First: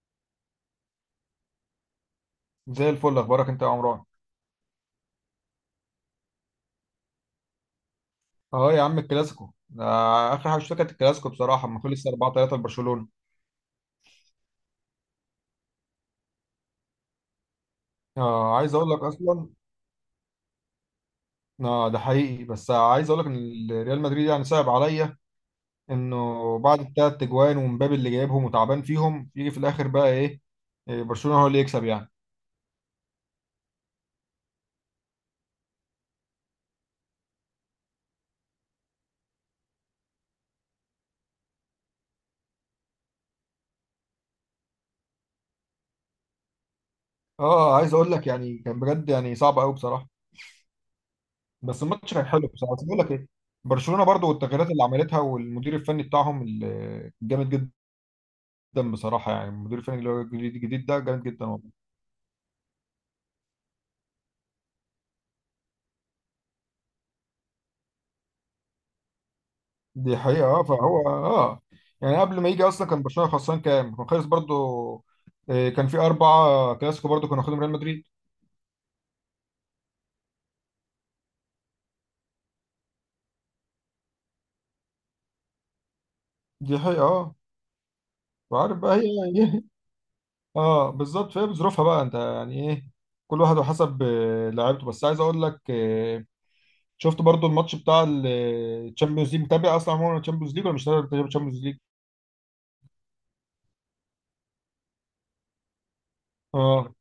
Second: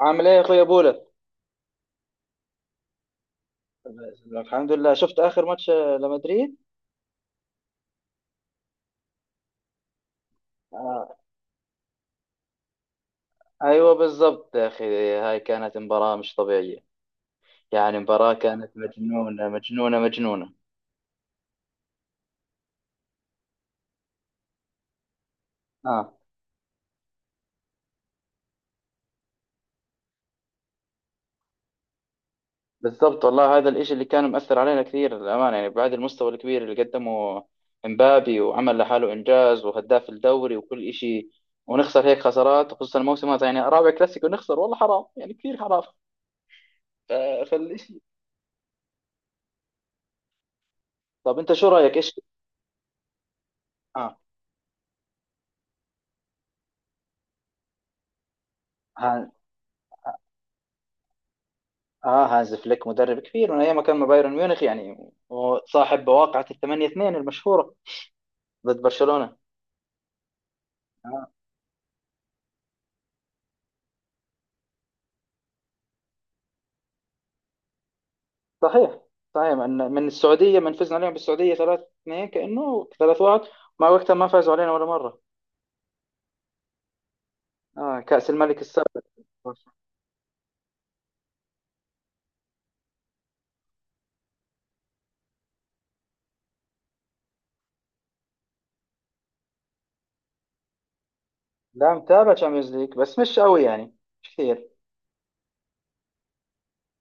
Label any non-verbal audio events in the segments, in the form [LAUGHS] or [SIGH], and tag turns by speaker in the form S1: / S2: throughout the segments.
S1: عامل ايه يا اخويا بولا؟
S2: زي الفل. اخبارك انت يا عمران؟
S1: الحمد لله، شفت اخر ماتش لمدريد.
S2: اه يا عم الكلاسيكو ده. اخر حاجه شفتها كانت
S1: آه.
S2: الكلاسيكو بصراحه لما خلص 4-3 لبرشلونه.
S1: ايوه بالضبط يا اخي. هاي كانت مباراة مش طبيعية، يعني مباراة
S2: آه
S1: كانت
S2: عايز اقول لك
S1: مجنونة
S2: اصلا.
S1: مجنونة مجنونة
S2: آه ده حقيقي، بس عايز اقول لك ان ريال مدريد يعني صعب عليا
S1: اه
S2: انه بعد الثلاث تجوان ومبابي اللي جايبهم وتعبان فيهم يجي في الاخر بقى ايه. إيه، برشلونه هو اللي يكسب يعني.
S1: بالضبط، والله هذا الاشي اللي كان مؤثر علينا كثير للامانة، يعني بعد المستوى الكبير اللي قدمه امبابي وعمل لحاله انجاز وهداف الدوري وكل اشي، ونخسر هيك خسارات، خصوصا الموسم هذا، يعني رابع كلاسيكو نخسر، والله حرام يعني، كثير حرام.
S2: اه عايز
S1: فالاشي
S2: اقول لك يعني كان بجد يعني صعب قوي بصراحه.
S1: طب انت شو
S2: بس
S1: رايك ايش.
S2: الماتش كان حلو بصراحه، بس بقول لك ايه. برشلونه برضو، والتغييرات اللي عملتها والمدير الفني بتاعهم الجامد جدا جدا
S1: اه
S2: بصراحه. يعني المدير الفني اللي هو الجديد ده جامد جدا والله.
S1: اه هانز فليك مدرب كبير من ايام ما كان مع بايرن ميونخ يعني، وصاحب بواقعة الثمانية اثنين المشهورة ضد برشلونة.
S2: دي حقيقه اه فهو
S1: آه.
S2: اه. يعني قبل ما يجي اصلا كان برشلونه خسران كام؟ كان خلص برضو، كان في اربعه كلاسيكو برضو كانوا واخدهم ريال مدريد.
S1: صحيح. صحيح، من السعودية، من فزنا عليهم بالسعودية 3-2، كأنه 3-1، مع وقتها ما فازوا علينا ولا مرة.
S2: دي حقيقه اه.
S1: اه كأس الملك
S2: وعارف بقى
S1: السابق.
S2: هي [LAUGHS] هي- اه بالظبط. فهي بظروفها بقى، انت يعني ايه، كل واحد وحسب لعيبته. بس عايز اقول لك، شفت برضو الماتش بتاع الشامبيونز ليج؟ متابع اصلا عموما الشامبيونز ليج ولا مش متابع الشامبيونز ليج؟
S1: لا، متابع تشامبيونز ليج بس مش قوي يعني، مش كثير.
S2: اه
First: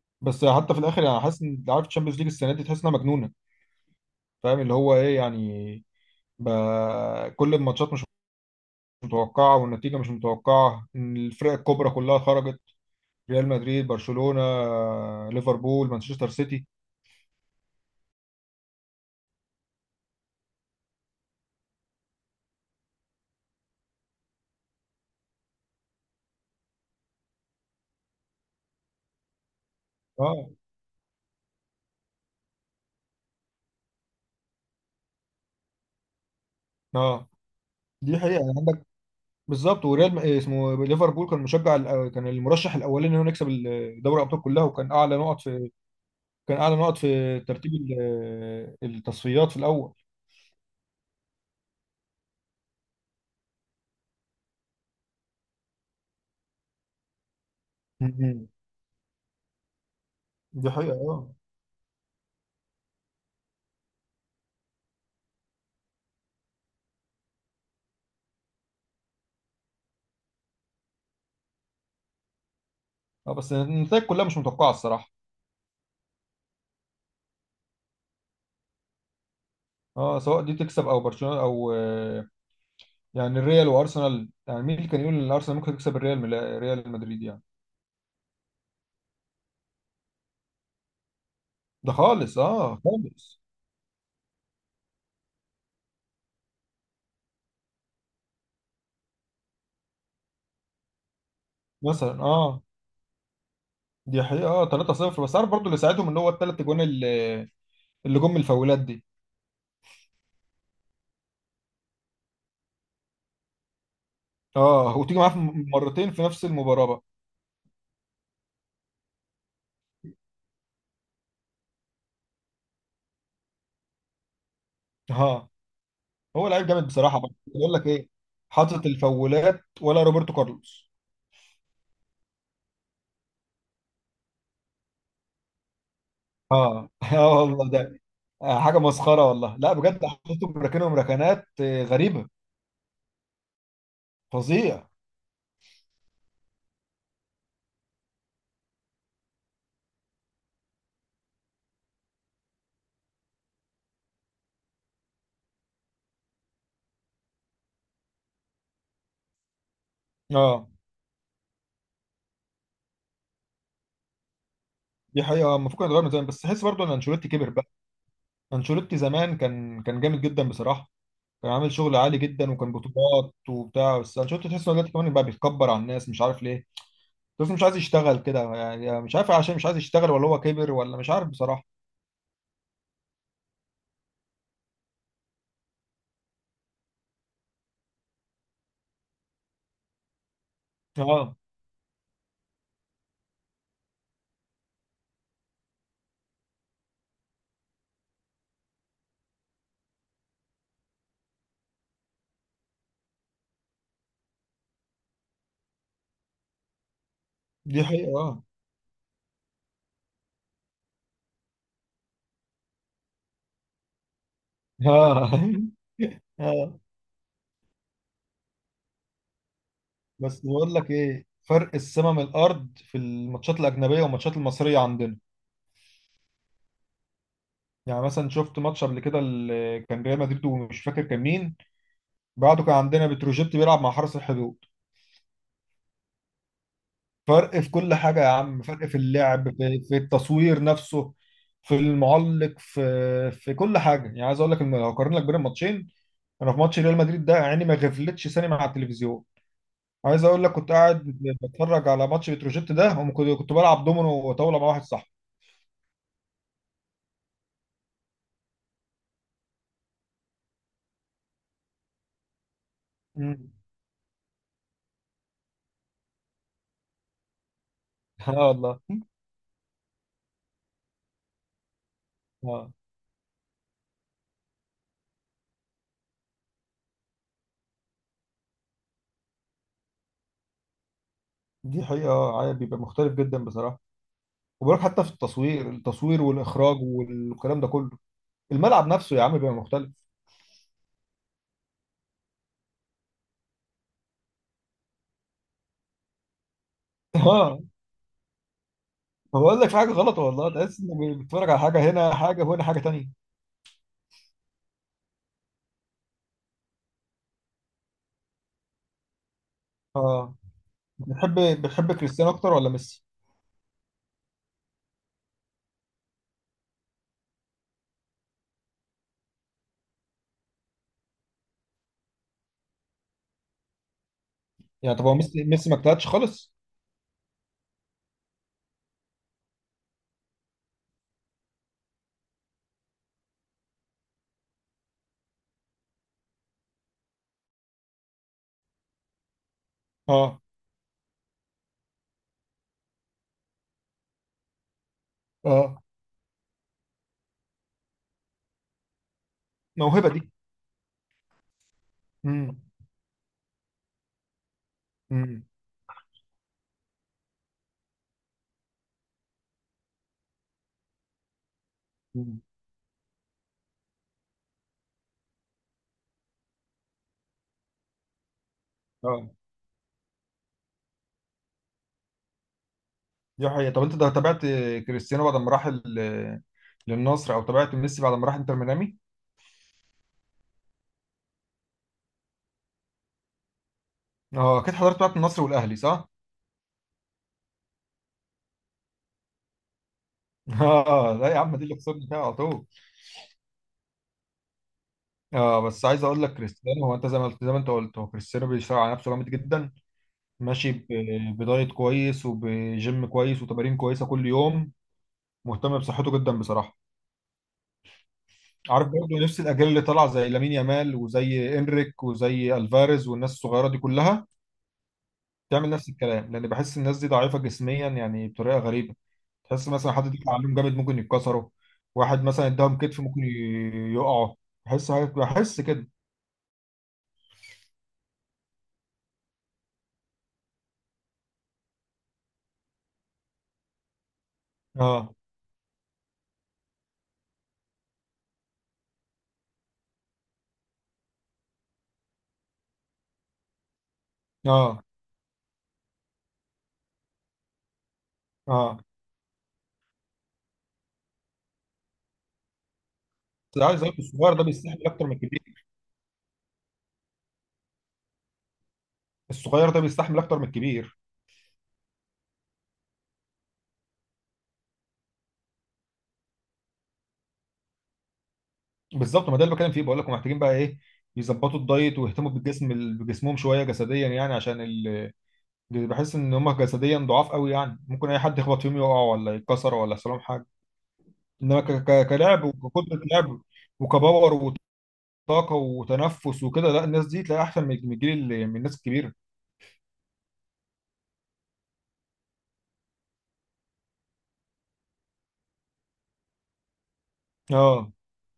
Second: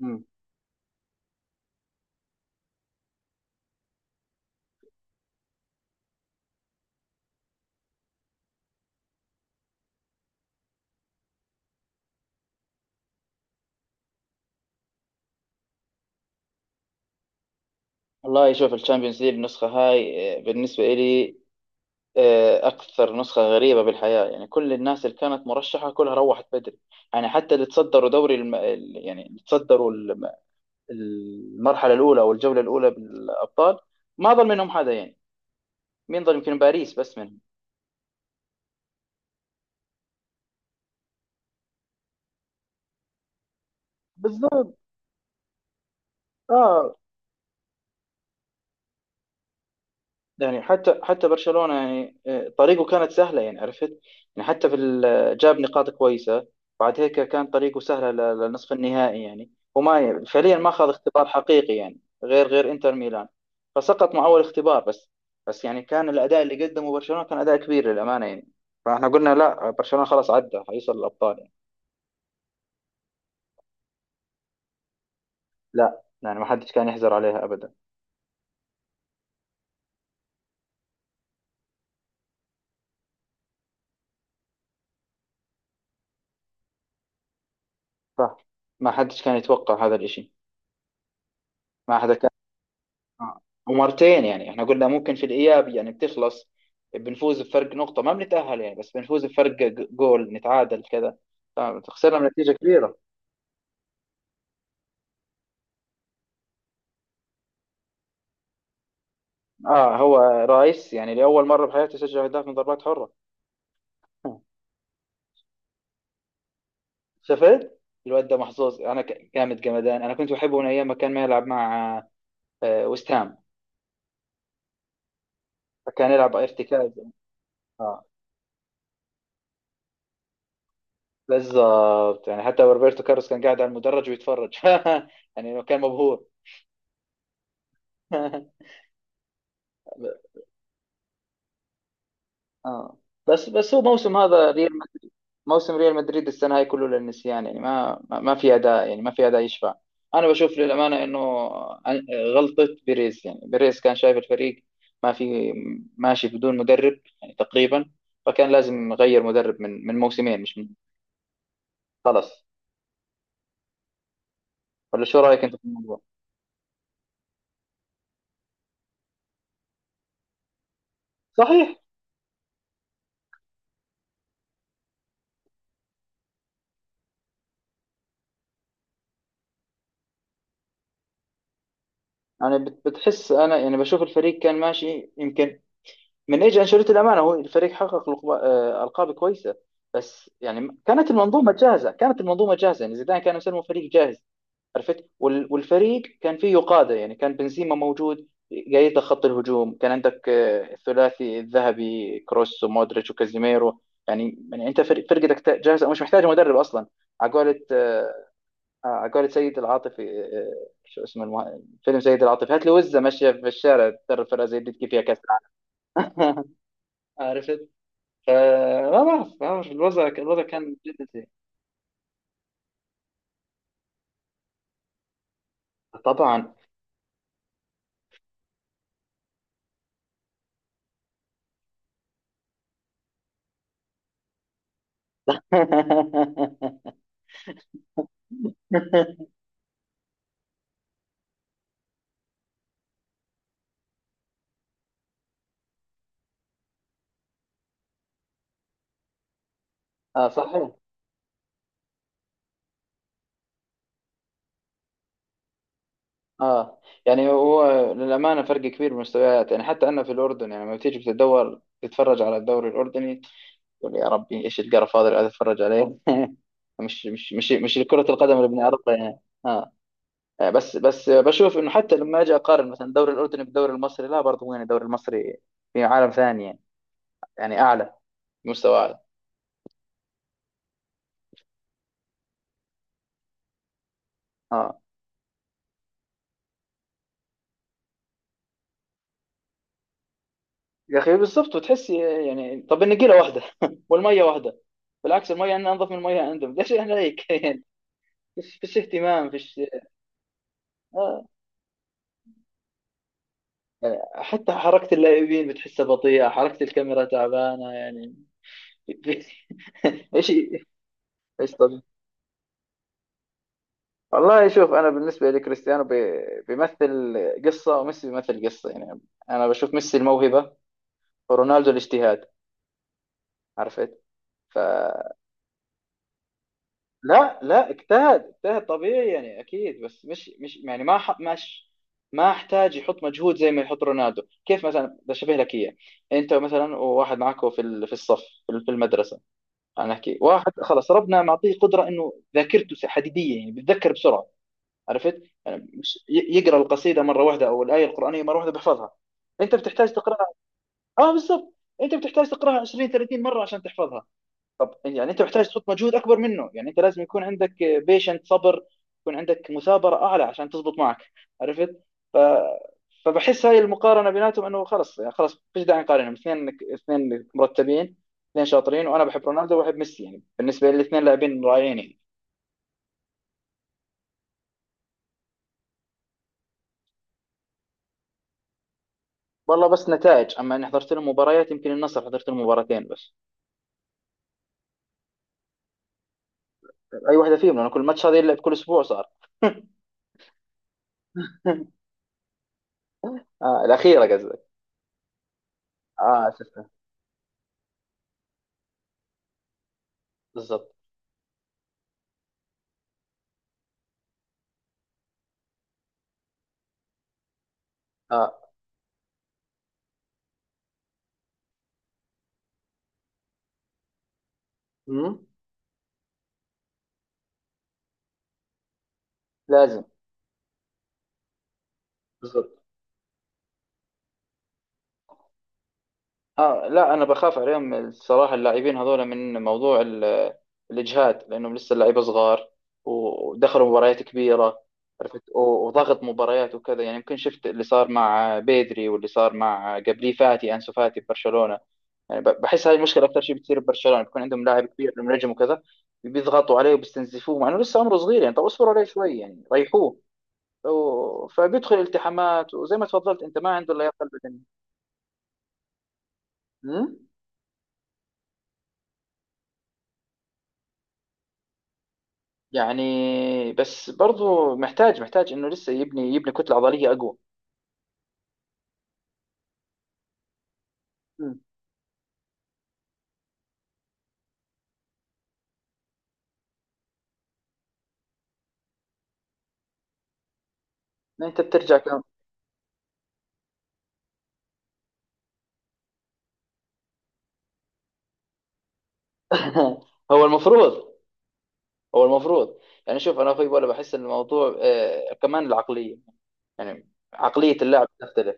S1: مم.
S2: بس حتى في الاخر يعني حاسس ان عارف الشامبيونز ليج السنه دي تحس انها مجنونه. فاهم اللي هو ايه يعني. ب... كل الماتشات مش متوقعة، والنتيجة مش متوقعة إن الفرق الكبرى كلها خرجت. ريال مدريد، برشلونة، ليفربول، مانشستر سيتي.
S1: والله شوف الشامبيونز ليج النسخة هاي، بالنسبة إلي أكثر نسخة غريبة بالحياة يعني، كل الناس اللي كانت مرشحة كلها روحت بدري. يعني حتى اللي تصدروا دوري الم... ال- يعني اللي تصدروا الم-
S2: اه
S1: المرحلة الأولى أو الجولة الأولى بالأبطال، ما ظل منهم حدا يعني. مين ظل؟ يمكن باريس بس
S2: اه
S1: منهم.
S2: دي حقيقة يعني عندك. بالظبط. إيه اسمه ليفربول، كان مشجع كان المرشح الأولاني إن هو يكسب دوري الأبطال كلها،
S1: بالظبط.
S2: وكان أعلى نقط في
S1: اه
S2: ترتيب التصفيات في الأول.
S1: يعني حتى برشلونة يعني طريقه كانت سهلة يعني، عرفت؟ يعني حتى في ال- آه، جاب نقاط كويسة، بعد هيك كان طريقه سهلة
S2: مم.
S1: للنصف النهائي يعني، فعليا ما
S2: دي
S1: أخذ
S2: حقيقة
S1: اختبار
S2: اه.
S1: حقيقي يعني، غير إنتر ميلان، فسقط مع أول اختبار بس. بس يعني كان الأداء اللي قدمه برشلونة كان أداء كبير للأمانة يعني، فاحنا قلنا لا برشلونة خلاص عدى حيوصل للأبطال يعني.
S2: اه بس النتائج كلها مش متوقعة الصراحة.
S1: لا يعني ما حدش كان يحزر عليها أبدا.
S2: اه سواء دي تكسب او برشلونة او يعني الريال وارسنال، يعني مين اللي كان يقول ان الارسنال ممكن تكسب الريال من ريال مدريد يعني.
S1: صح، ما حدش كان يتوقع هذا الإشي.
S2: ده
S1: ما حدا كان.
S2: خالص اه خالص.
S1: آه. ومرتين يعني، احنا قلنا ممكن في الاياب يعني بتخلص، بنفوز بفرق نقطه ما بنتاهل يعني، بس بنفوز بفرق جول، نتعادل كذا، فخسرنا
S2: مثلا
S1: بنتيجه
S2: اه.
S1: كبيره.
S2: دي حقيقة اه. 3-0. بس عارف برضو اللي ساعدهم ان هو الثلاث اجوان اللي اللي جم من الفاولات دي.
S1: اه، هو رايس يعني لاول مره بحياته سجل اهداف من ضربات حره.
S2: اه وتيجي معاه في مرتين في نفس المباراة بقى.
S1: شفت الواد ده؟ محظوظ. انا جامد جمدان. انا كنت بحبه من ايام ما كان ما يلعب مع ويست هام،
S2: اه
S1: فكان يلعب
S2: هو لعيب جامد
S1: ارتكاز.
S2: بصراحة، بقى بقول لك
S1: اه
S2: ايه، حاطط الفاولات ولا روبرتو كارلوس.
S1: بالضبط، يعني حتى روبرتو كارلوس كان قاعد على المدرج ويتفرج [LAUGHS] يعني كان مبهور.
S2: اه [LAUGHS] اه والله ده حاجة مسخرة والله. لا بجد
S1: [LAUGHS]
S2: حاططهم ركنهم ركنات غريبة.
S1: اه. بس بس هو موسم هذا ريال
S2: فظيع.
S1: مدريد، موسم ريال مدريد السنه هاي كله للنسيان يعني، ما في اداء يعني، ما في اداء يشفع. انا بشوف للامانه انه عن- غلطه بيريز. يعني بيريز كان شايف الفريق ما في، ماشي بدون مدرب يعني تقريبا، فكان لازم يغير مدرب من موسمين مش
S2: اه
S1: من خلاص. ولا شو
S2: دي
S1: رايك
S2: حقيقة
S1: انت في
S2: المفروض كان
S1: الموضوع؟
S2: يتغير من زمان، بس تحس برضه ان انشيلوتي كبر بقى. انشيلوتي زمان كان جامد جدا بصراحة. كان عامل
S1: صحيح.
S2: شغل عالي جدا وكان بطولات وبتاع. بس انشيلوتي تحس ان هو دلوقتي كمان بقى بيتكبر على الناس مش عارف ليه. بس مش عايز يشتغل كده يعني، يعني مش عارف عشان مش عايز يشتغل ولا هو كبر ولا مش عارف بصراحة.
S1: يعني بتحس انا يعني بشوف الفريق كان ماشي يمكن من ايجي انشيلوتي الامانه، هو الفريق حقق القاب كويسه، بس يعني كانت
S2: اه
S1: المنظومه جاهزه يعني. زيدان كان يسموه فريق جاهز، عرفت؟ والفريق كان فيه قاده يعني، كان بنزيما موجود قايد لك خط الهجوم، كان عندك الثلاثي الذهبي كروس ومودريتش وكازيميرو. يعني انت فرقتك جاهزه، مش محتاجه مدرب اصلا. على قولة
S2: دي حقيقة اه.
S1: على قولة سيد العاطفي، فيلم سيد العاطفي، هات لي وزه ماشيه في الشارع تدرب فرقه زي دي، تجيب فيها كاس
S2: اه
S1: العالم.
S2: [LAUGHS]
S1: [LAUGHS]
S2: آه.
S1: عرفت؟ فما بعرف، ما بعرف، الوضع
S2: بس
S1: الوضع
S2: بقول
S1: كان
S2: لك
S1: جدا
S2: ايه،
S1: سيء.
S2: فرق السما من الارض في الماتشات الاجنبية والماتشات المصرية عندنا.
S1: طبعا.
S2: يعني مثلا شفت ماتش قبل كده اللي كان ريال مدريد ومش فاكر كان مين. بعده كان عندنا بتروجيت بيلعب مع حرس الحدود.
S1: [LAUGHS]
S2: فرق في كل حاجة يا عم، فرق في اللعب، في التصوير نفسه، في المعلق، في في كل حاجة. يعني عايز اقول لك ان لو اقارن لك بين الماتشين، انا في ماتش ريال مدريد ده عيني ما غفلتش ثانية مع التلفزيون. عايز
S1: اه
S2: اقول لك
S1: صحيح.
S2: كنت قاعد بتفرج على ماتش بتروجيت ده، وكنت بلعب دومينو وطاولة مع واحد صاحبي.
S1: اه يعني هو للامانه فرق كبير بالمستويات يعني. حتى انا في الاردن يعني لما بتيجي بتدور تتفرج على الدوري الاردني،
S2: مم.
S1: تقول يا ربي ايش القرف هذا اللي قاعد اتفرج عليه. [LAUGHS] مش كره
S2: [LAUGHS]
S1: القدم اللي
S2: اه والله.
S1: بنعرفها يعني. اه. بس بشوف انه حتى لما اجي اقارن
S2: اه
S1: مثلا الدوري الاردني بالدوري المصري، لا برضه يعني الدوري المصري في عالم ثاني يعني، يعني اعلى، مستوى اعلى.
S2: دي حقيقة عادي بيبقى مختلف جدا بصراحة.
S1: اه
S2: وبقولك حتى في التصوير، والإخراج والكلام ده كله. الملعب نفسه يا عم بيبقى مختلف.
S1: يا اخي بالظبط وتحسي. يعني طب النجيله واحده [LAUGHS] والميه واحده، بالعكس الميه عندنا انظف من الميه عندهم، ليش احنا هيك؟ [LAUGHS]
S2: اه
S1: يعني فيش اهتمام
S2: ما
S1: فيش.
S2: بقول لك، في حاجه غلط والله. تحس انك
S1: آه.
S2: بتتفرج على حاجه، هنا حاجه وهنا حاجه تانية.
S1: يعني حتى حركه اللاعبين بتحسها بطيئه، حركه الكاميرا تعبانه يعني. [LAUGHS] ايش،
S2: اه
S1: ايش
S2: بتحب
S1: طبيعي.
S2: بتحب كريستيانو اكتر ولا ميسي؟
S1: والله شوف، انا بالنسبه لكريستيانو بيمثل قصه، وميسي بيمثل قصه يعني. انا بشوف ميسي الموهبه ورونالدو الاجتهاد، عرفت؟ ف
S2: يعني طب هو ميسي ما اجتهدش خالص.
S1: لا اجتهد، اجتهد طبيعي يعني اكيد، بس مش ما احتاج يحط مجهود زي ما يحط رونالدو. كيف مثلا بشبه لك اياه، انت مثلا وواحد معك في الصف، في المدرسه. انا احكي
S2: اه
S1: واحد خلص ربنا معطيه قدره انه ذاكرته حديديه يعني، بيتذكر بسرعه، عرفت؟ يعني
S2: اه
S1: مش يقرا القصيده مره واحده او الايه القرانيه مره واحده بيحفظها. انت بتحتاج
S2: موهبه دي.
S1: تقراها. اه بالضبط. انت بتحتاج
S2: امم
S1: تقراها 20 30 مره عشان تحفظها. طب يعني انت
S2: امم.
S1: محتاج تحط مجهود اكبر منه يعني، انت لازم يكون عندك بيشنت صبر، يكون عندك مثابره اعلى عشان تزبط معك، عرفت؟ ف...
S2: أمم.
S1: فبحس هاي المقارنه بيناتهم انه خلص يعني، خلص فيش داعي نقارنهم، اثنين اثنين مرتبين، اثنين شاطرين، وانا بحب
S2: اه
S1: رونالدو وبحب ميسي يعني، بالنسبه لي الاثنين لاعبين رائعين يعني.
S2: دي حقيقه. طب انت ده تابعت كريستيانو بعد ما راح للنصر، او تابعت ميسي بعد ما راح انتر ميامي؟
S1: والله بس نتائج، اما اني حضرت لهم مباريات، يمكن النصر حضرت لهم مباراتين بس.
S2: اه اكيد حضرت بتاعت النصر والاهلي، صح؟
S1: اي واحده فيهم؟ لانه كل ماتش هذا يلعب كل اسبوع صار.
S2: [LAUGHS] اه لا يا عم، دي اللي
S1: [LAUGHS]
S2: خسرنا فيها على طول.
S1: آه الاخيره قصدك.
S2: اه بس عايز اقول
S1: اه
S2: لك
S1: شفتها
S2: كريستيانو هو، انت زي ما قلت، زي ما انت قلت، هو كريستيانو بيشتغل على نفسه جامد جدا. ماشي
S1: بالضبط.
S2: بدايت كويس، وبجيم كويس، وتمارين كويسه كل يوم. مهتم بصحته جدا بصراحه.
S1: اه.
S2: عارف برضه نفس الاجيال اللي طالعه زي لامين يامال وزي انريك وزي الفاريز والناس الصغيره دي كلها
S1: مم.
S2: تعمل نفس الكلام، لان بحس الناس دي ضعيفه جسميا يعني بطريقه غريبه. تحس
S1: لازم.
S2: مثلا حد دفع عليهم جامد ممكن يتكسروا. واحد مثلا
S1: بالضبط.
S2: اداهم كتف ممكن يقعوا. بحس كده.
S1: آه لا، انا بخاف عليهم الصراحه اللاعبين هذول من موضوع الاجهاد، لانهم لسه اللعيبه صغار ودخلوا مباريات كبيره،
S2: اه
S1: عرفت؟ وضغط مباريات وكذا يعني، يمكن شفت اللي صار مع بيدري واللي صار مع قبليه فاتي، انسو فاتي ببرشلونه يعني. بحس هذه المشكله اكثر شيء بتصير ببرشلونه، بيكون عندهم لاعب
S2: اه
S1: كبير نجم وكذا، بيضغطوا عليه وبيستنزفوه مع انه لسه عمره صغير يعني. طب اصبروا
S2: اه
S1: عليه شوي يعني، ريحوه. فبيدخل التحامات، وزي ما تفضلت انت ما
S2: بس
S1: عنده
S2: عايز أقول لك،
S1: لياقه
S2: الصغير ده بيستحمل اكتر من الكبير.
S1: بدنيه
S2: الصغير ده بيستحمل اكتر من الكبير
S1: يعني. بس برضو محتاج، انه لسه يبني، يبني كتله عضليه اقوى.
S2: بالظبط. ما ده اللي بتكلم فيه، بقول لكم محتاجين بقى ايه،
S1: مم.
S2: يظبطوا الدايت ويهتموا بالجسم بجسمهم شويه جسديا، يعني عشان ال... بحس ان هم جسديا ضعاف قوي يعني. ممكن اي حد يخبط فيهم يقع ولا يتكسر ولا يحصل لهم حاجه.
S1: انت
S2: انما
S1: بترجع كم؟
S2: كلعب، وكقدره لعب، وكباور، وطاقه، وتنفس، وكده، لا، الناس دي تلاقي احسن من من الجيل من الناس الكبيره.
S1: [LAUGHS] هو المفروض، هو المفروض. يعني شوف انا اخوي، ولا بحس ان الموضوع آه كمان العقليه، يعني عقليه اللاعب
S2: اه
S1: تختلف.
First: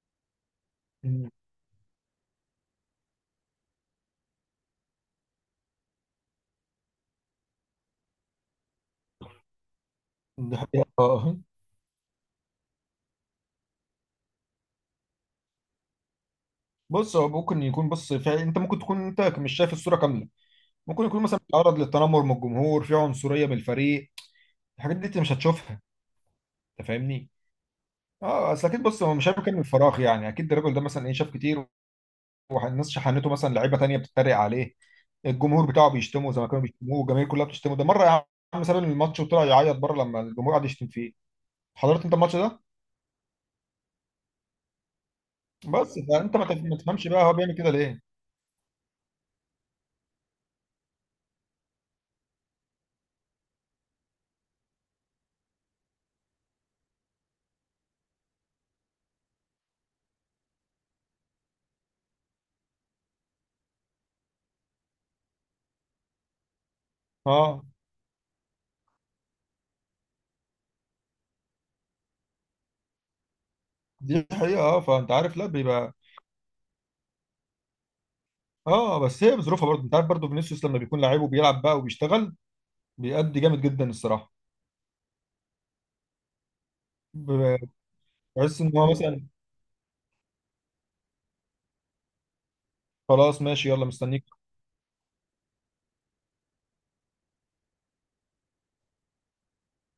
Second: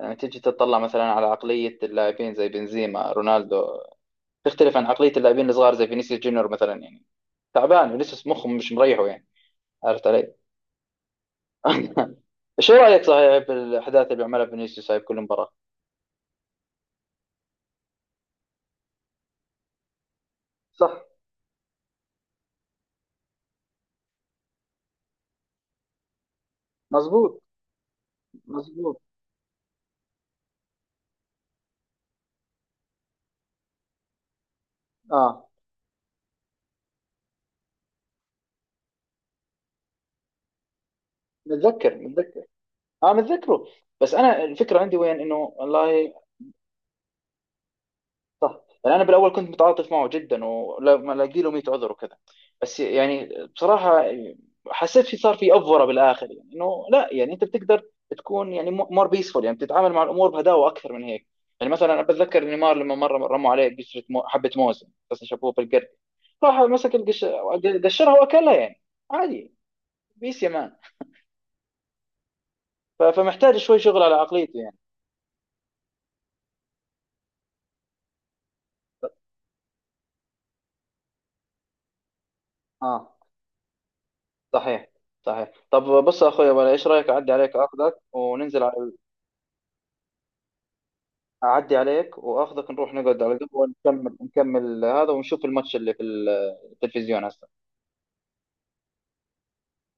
S1: يعني تيجي تطلع مثلا على
S2: مم.
S1: عقليه اللاعبين زي بنزيما، رونالدو، تختلف عن عقليه اللاعبين الصغار زي فينيسيوس جونيور مثلا يعني، تعبان ولسه مخه مش مريحه يعني، عرفت علي؟
S2: ده حقيقة اه.
S1: [LAUGHS] شو رايك؟ صحيح بالاحداث اللي بيعملها فينيسيوس هاي بكل مباراه.
S2: بص هو ممكن يكون، بص فعلا انت ممكن تكون انت مش شايف الصوره كامله.
S1: صح.
S2: ممكن يكون مثلا بيتعرض للتنمر من الجمهور، في عنصريه من الفريق. الحاجات دي انت مش هتشوفها، انت فاهمني.
S1: مزبوط.
S2: اه اصل اكيد،
S1: مظبوط.
S2: بص هو مش هياكل من الفراغ يعني. اكيد الراجل ده مثلا ايه شاف كتير. والناس شحنته، مثلا لعيبه تانية بتتريق عليه.
S1: اه
S2: الجمهور بتاعه بيشتمه زي ما كانوا بيشتموه، والجماهير كلها بتشتمه، ده مره يا عم ساب الماتش وطلع يعيط بره لما الجمهور قعد يشتم فيه.
S1: متذكر
S2: حضرت انت الماتش
S1: متذكر
S2: ده؟
S1: اه متذكره. بس انا الفكره عندي وين؟ انه
S2: بس
S1: والله
S2: فانت ما تفهمش بقى هو بيعمل كده ليه.
S1: يعني انا بالاول كنت متعاطف معه جدا، ولما الاقي له 100 عذر وكذا، بس يعني بصراحه حسيت في، صار في افوره بالاخر يعني، انه لا يعني انت بتقدر تكون يعني مور بيسفول يعني، بتتعامل مع الامور بهداوه اكثر من هيك. يعني مثلا أنا بتذكر نيمار لما مره رموا عليه حبه موز، بس شافوه بالقرد، راح مسك
S2: اه
S1: قشرها واكلها يعني عادي، بيس يا مان. فمحتاج شوي شغل على
S2: دي
S1: عقليته
S2: حقيقه
S1: يعني.
S2: اه. فانت عارف، لا بيبقى، اه بس هي بظروفها برضه. انت عارف برضه فينيسيوس لما بيكون لعيب وبيلعب بقى وبيشتغل،
S1: اه
S2: بيأدي جامد جدا الصراحه.
S1: صحيح. صحيح طب بص يا اخويا بقى، ايش رايك اعدي عليك
S2: ب-
S1: اخذك
S2: بحس
S1: وننزل
S2: ان
S1: على،
S2: هو مثلا.
S1: اعدي عليك واخذك نروح نقعد على
S2: خلاص
S1: القهوه،
S2: ماشي يلا
S1: نكمل
S2: مستنيك.
S1: نكمل هذا ونشوف الماتش اللي في التلفزيون هسه.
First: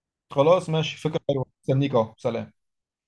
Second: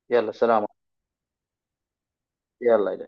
S1: يلا سلام.
S2: خلاص ماشي، فكرة حلوة، استنيك اهو، سلام.
S1: يلا.